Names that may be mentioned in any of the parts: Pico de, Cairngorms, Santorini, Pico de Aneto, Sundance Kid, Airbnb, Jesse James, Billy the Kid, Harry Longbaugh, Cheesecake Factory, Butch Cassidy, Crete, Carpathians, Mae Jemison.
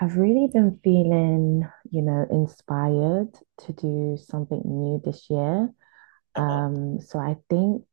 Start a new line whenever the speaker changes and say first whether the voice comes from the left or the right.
right: I've really been feeling, inspired to do something new this year.
left: Uh-huh.
right: So I think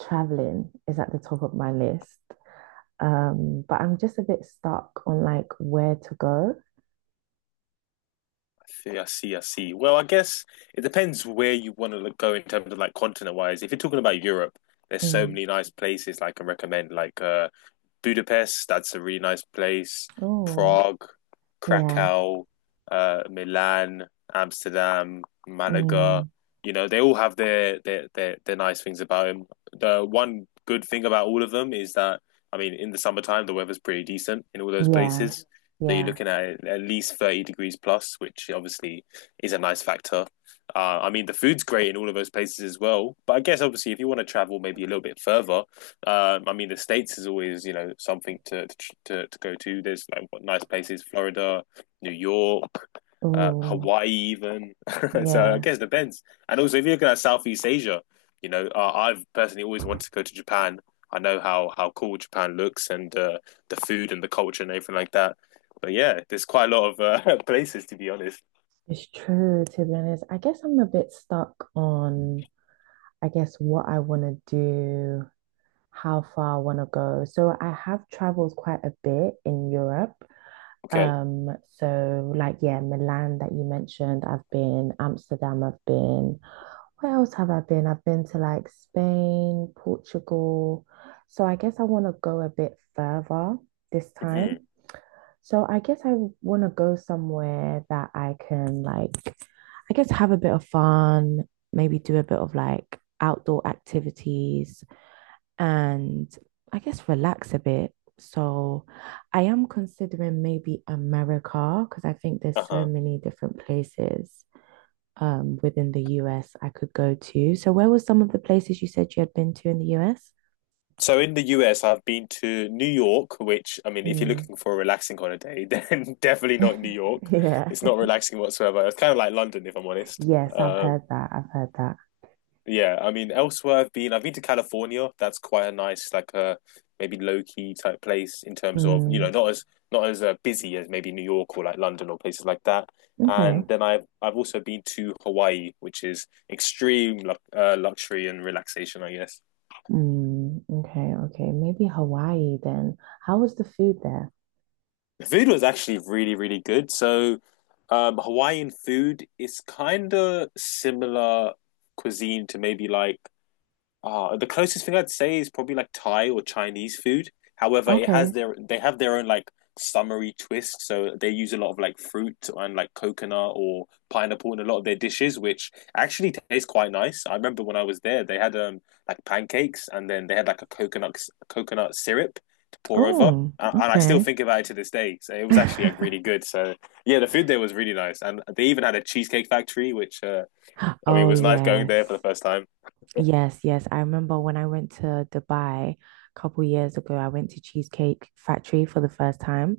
right: traveling is at the top of my list. But I'm just a bit stuck on like where to go.
left: I see, I see, I see. Well, I guess it depends where you want to go in terms of like continent wise. If you're talking about Europe, there's so
right: Mm.
left: many nice places like, I can recommend. Like Budapest, that's a really nice place.
right: Oh,
left: Prague,
right: yeah.
left: Krakow, Milan, Amsterdam, Malaga.
right: Mm.
left: You know, they all have their nice things about them. The one good thing about all of them is that I mean, in the summertime, the weather's pretty decent in all those
right: Yeah.
left: places. So you're
right: Yeah.
left: looking at least 30 degrees plus, which obviously is a nice factor. I mean, the food's great in all of those places as well. But I guess, obviously, if you want to travel maybe a little bit further, I mean, the states is always something to go to. There's like what nice places: Florida, New York,
right: Oh,
left: Hawaii, even. So I
right: yeah.
left: guess it depends. And also, if you're looking at like, Southeast Asia, I've personally always wanted to go to Japan. I know how cool Japan looks and the food and the culture and everything like that. But yeah, there's quite a lot of places to be honest.
right: It's true, to be honest. I guess I'm a bit stuck on. I guess what I want to do, how far I want to go. So I have traveled quite a bit in Europe.
left: Okay.
right: So like yeah, Milan that you mentioned, I've been, Amsterdam, I've been. Where else have I been? I've been to like Spain, Portugal. So I guess I want to go a bit further this
left: Hmm.
right: time. So I guess I want to go somewhere that I can like, I guess have a bit of fun, maybe do a bit of like outdoor activities and I guess relax a bit. So I am considering maybe America because I think there's so
left: Uh-huh.
right: many different places within the US I could go to. So where were some of the places you said you had been to in the US?
left: So in the US, I've been to New York, which I mean, if you're
right: Mm,
left: looking for a relaxing holiday, then definitely not New York. It's
right: yeah.
left: not relaxing whatsoever. It's kind of like London, if I'm honest.
right: Yes, I've
left: Um,
right: heard that. I've heard that.
left: yeah, I mean, elsewhere I've been to California. That's quite a nice, like a maybe low key type place in terms of, you know,
right: Mm,
left: not as not as busy as maybe New York or like London or places like that.
right: okay.
left: And then I've also been to Hawaii, which is extreme lu luxury and relaxation, I guess.
right: Mm, okay, okay. Maybe Hawaii then. How was the food there?
left: The food was actually really, really good. So, Hawaiian food is kind of similar cuisine to maybe like the closest thing I'd say is probably like Thai or Chinese food. However, it has
right: Okay.
left: their they have their own like summery twist, so they use a lot of like fruit and like coconut or pineapple in a lot of their dishes, which actually tastes quite nice. I remember when I was there, they had like pancakes and then they had like a coconut syrup to pour over.
right: Oh,
left: And I still
right: okay.
left: think about it to this day. So it was actually like really good. So yeah, the food there was really nice, and they even had a cheesecake factory, which I mean it
right: Oh,
left: was nice going there for the
right: yes.
left: first time.
right: Yes, yes. I remember when I went to Dubai a couple years ago, I went to Cheesecake Factory for the first time.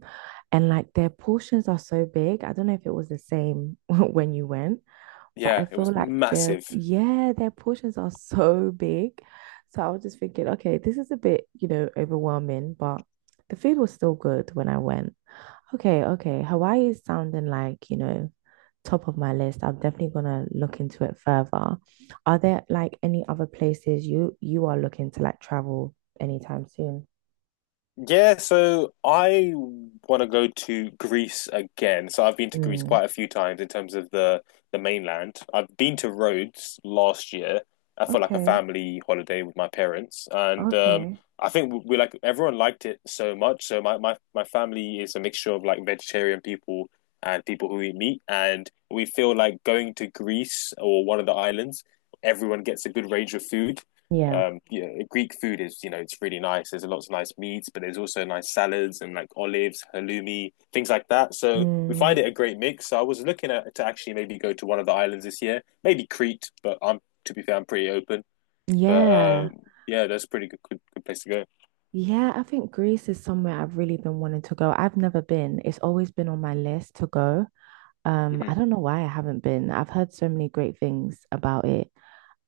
right: And like their portions are so big. I don't know if it was the same when you went, but I
left: Yeah, it was
right: feel like their,
left: massive.
right: yeah, their portions are so big. So I was just thinking, okay, this is a bit, overwhelming, but the food was still good when I went. Okay, okay. Hawaii is sounding like, top of my list. I'm definitely gonna look into it further. Are there like any other places you are looking to like travel anytime soon?
left: Yeah, so I want to go to Greece again. So I've been to Greece
right: Mm,
left: quite a few times in terms of the mainland. I've been to Rhodes last year for like a
right: okay,
left: family holiday with my parents, and
right: okay.
left: I think we like everyone liked it so much. So my family is a mixture of like vegetarian people and people who eat meat, and we feel like going to Greece or one of the islands, everyone gets a good range of food.
right: Yeah.
left: You know, Greek food is it's really nice. There's lots of nice meats, but there's also nice salads and like olives, halloumi, things like that. So we find
right: Mm,
left: it a great mix. So I was looking at to actually maybe go to one of the islands this year, maybe Crete, but I'm to be fair, I'm pretty open. But
right: yeah.
left: yeah, that's a pretty good place to go.
right: Yeah, I think Greece is somewhere I've really been wanting to go. I've never been. It's always been on my list to go.
left: Hmm.
right: I don't know why I haven't been. I've heard so many great things about it.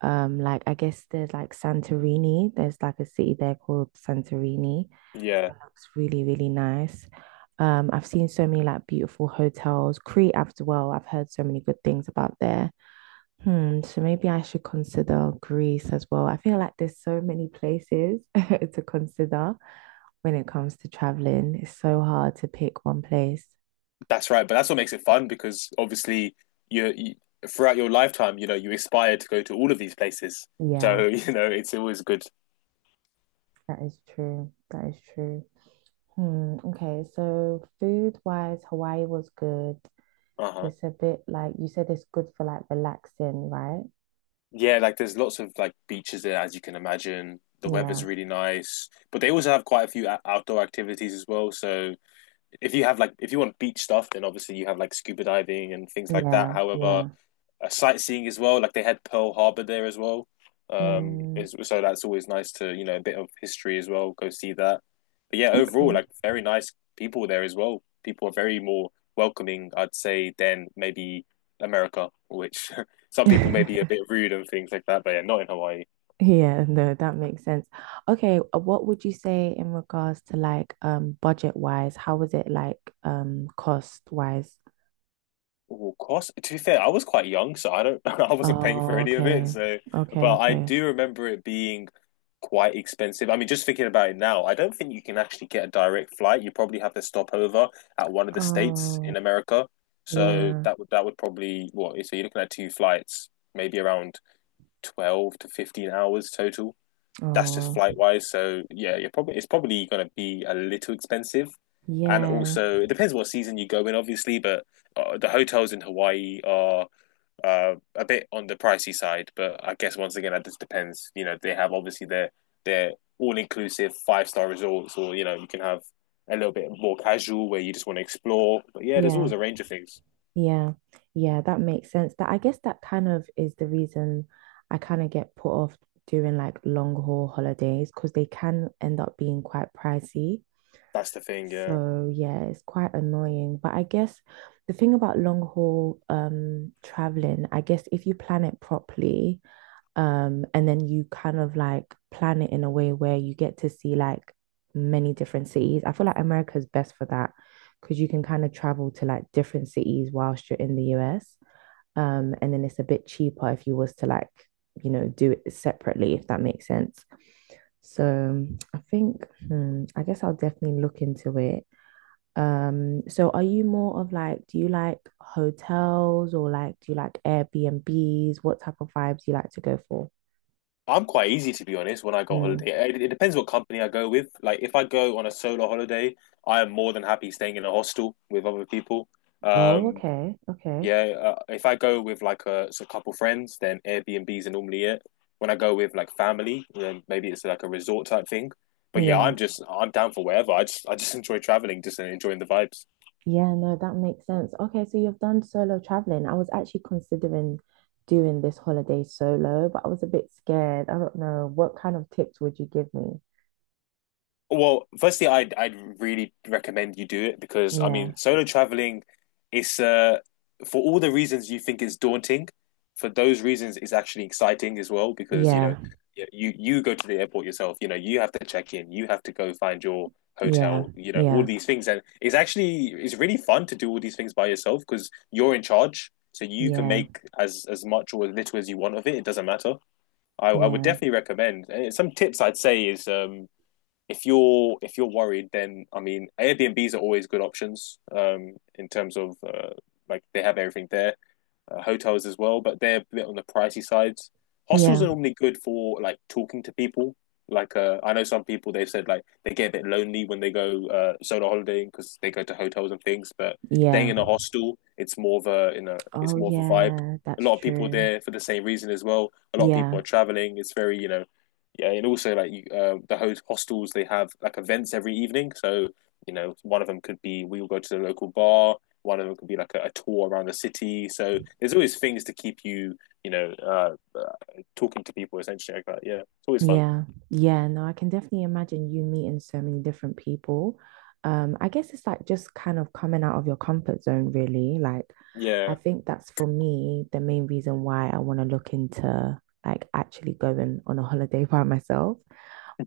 right: Like I guess there's like Santorini. There's like a city there called Santorini. It
left: Yeah,
right: looks really, really nice. I've seen so many like beautiful hotels. Crete as well. I've heard so many good things about there. Hmm, so maybe I should consider Greece as well. I feel like there's so many places to consider when it comes to traveling. It's so hard to pick one place.
left: that's right. But that's what makes it fun because obviously you throughout your lifetime, you aspire to go to all of these places. So
right: Yeah,
left: it's always good.
right: that is true. That is true. Hmm, okay, so food wise, Hawaii was good.
left: Uh huh.
right: It's a bit like you said it's good for like relaxing, right?
left: Yeah, like there's lots of like beaches there, as you can imagine. The weather's
right: Yeah,
left: really nice, but they also have quite a few outdoor activities as well. So if you want beach stuff, then obviously you have like scuba diving and things like that.
right: yeah,
left: However,
right: yeah.
left: sightseeing as well. Like they had Pearl Harbor there as well. Um,
right: Hmm,
left: so that's always nice to a bit of history as well. Go see that. But yeah, overall,
right: okay.
left: like very nice people there as well. People are very more welcoming, I'd say, than maybe America, which some people may be a bit rude and things like that. But yeah, not in Hawaii.
right: Yeah, no, that makes sense. Okay, what would you say in regards to like budget wise? How was it like cost wise?
left: Well, cost. To be fair, I was quite young, so I don't. I wasn't paying for
right: Oh,
left: any of it.
right: okay.
left: So,
right: Okay,
left: but I
right: okay.
left: do remember it being quite expensive. I mean, just thinking about it now, I don't think you can actually get a direct flight. You probably have to stop over at one of the states
right: Oh,
left: in America. So
right: yeah.
left: that would probably what? So you're looking at two flights, maybe around 12 to 15 hours total. That's just
right: Oh,
left: flight wise. So yeah, you're probably it's probably going to be a little expensive, and
right: yeah.
left: also it depends what season you go in, obviously. But the hotels in Hawaii are a bit on the pricey side. But I guess once again, that just depends. You know, they have obviously their all inclusive five-star resorts, or you can have a little bit more casual where you just want to explore. But yeah, there's
right: Yeah.
left: always a range of things.
right: Yeah, yeah, that makes sense. That I guess that kind of is the reason I kind of get put off doing like long haul holidays because they can end up being quite pricey.
left: That's the thing. Yeah.
right: So yeah, it's quite annoying. But I guess the thing about long haul traveling, I guess if you plan it properly, and then you kind of like plan it in a way where you get to see like many different cities. I feel like America's best for that because you can kind of travel to like different cities whilst you're in the US. And then it's a bit cheaper if you was to like, do it separately, if that makes sense. So I think, hmm, I guess I'll definitely look into it. So are you more of like, do you like hotels or like, do you like Airbnbs? What type of vibes do you like to go for?
left: I'm quite easy to be honest when I go
right: Mm.
left: holiday. It depends what company I go with. Like if I go on a solo holiday, I am more than happy staying in a hostel with other people.
right: Oh,
left: Um,
right: okay. Okay.
left: yeah, if I go with like a couple friends, then Airbnbs are normally it. When I go with like family, then maybe it's like a resort type thing. But yeah,
right: Yeah.
left: I'm down for wherever. I just enjoy traveling, just enjoying the vibes.
right: Yeah, no, that makes sense. Okay, so you've done solo traveling. I was actually considering doing this holiday solo, but I was a bit scared. I don't know. What kind of tips would you give me?
left: Well, firstly, I'd really recommend you do it because I
right: Yeah.
left: mean, solo traveling, it's for all the reasons you think is daunting, for those reasons it's actually exciting as well because you know
right: Yeah.
left: you go to the airport yourself, you know you have to check in, you have to go find your
right: Yeah.
left: hotel, you know all
right: Yeah.
left: these things, and it's actually it's really fun to do all these things by yourself because you're in charge, so you can
right: Yeah.
left: make as much or as little as you want of it. It doesn't matter. I would
right: Yeah.
left: definitely recommend. Some tips I'd say is if you're worried, then I mean Airbnbs are always good options in terms of like they have everything there hotels as well, but they're a bit on the pricey sides. Hostels
right: Yeah.
left: are normally good for like talking to people. Like I know some people they've said like they get a bit lonely when they go solo holidaying because they go to hotels and things, but staying
right: Yeah.
left: in a hostel, it's more of a
right: Oh,
left: vibe.
right: yeah,
left: A
right: that's
left: lot of people are
right: true.
left: there for the same reason as well. A lot of people
right: Yeah.
left: are traveling. It's very yeah, and also like you, the hostels they have like events every evening. So one of them could be we will go to the local bar. One of them could be like a tour around the city. So there's always things to keep you, you know, uh, uh, talking to people essentially like that. Yeah, it's always fun.
right: Yeah, yeah, no, I can definitely imagine you meeting so many different people. I guess it's like just kind of coming out of your comfort zone, really. Like,
left: Yeah,
right: I think that's for me the main reason why I want to look into like actually going on a holiday by myself.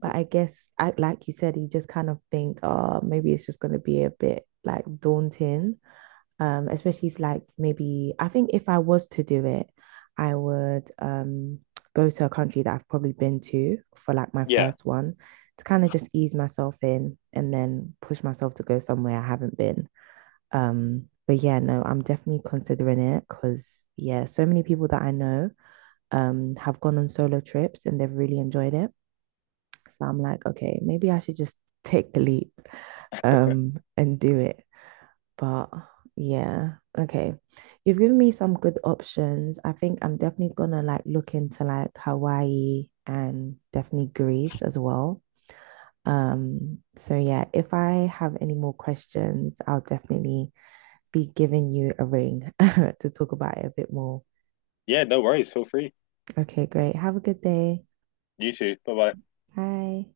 right: But I guess, I, like you said, you just kind of think, oh, maybe it's just going to be a bit like daunting. Especially if like maybe I think if I was to do it, I would go to a country that I've probably been to for like my
left: yeah,
right: first one to kind of just ease myself in and then push myself to go somewhere I haven't been. But yeah, no, I'm definitely considering it because yeah, so many people that I know have gone on solo trips and they've really enjoyed it. So I'm like, okay, maybe I should just take the leap and do it. But yeah, okay. You've given me some good options. I think I'm definitely gonna like look into like Hawaii and definitely Greece as well. So yeah, if I have any more questions, I'll definitely be giving you a ring to talk about it a bit more.
left: yeah. No worries. Feel free.
right: Okay, great. Have a good day.
left: You too. Bye bye.
right: Bye.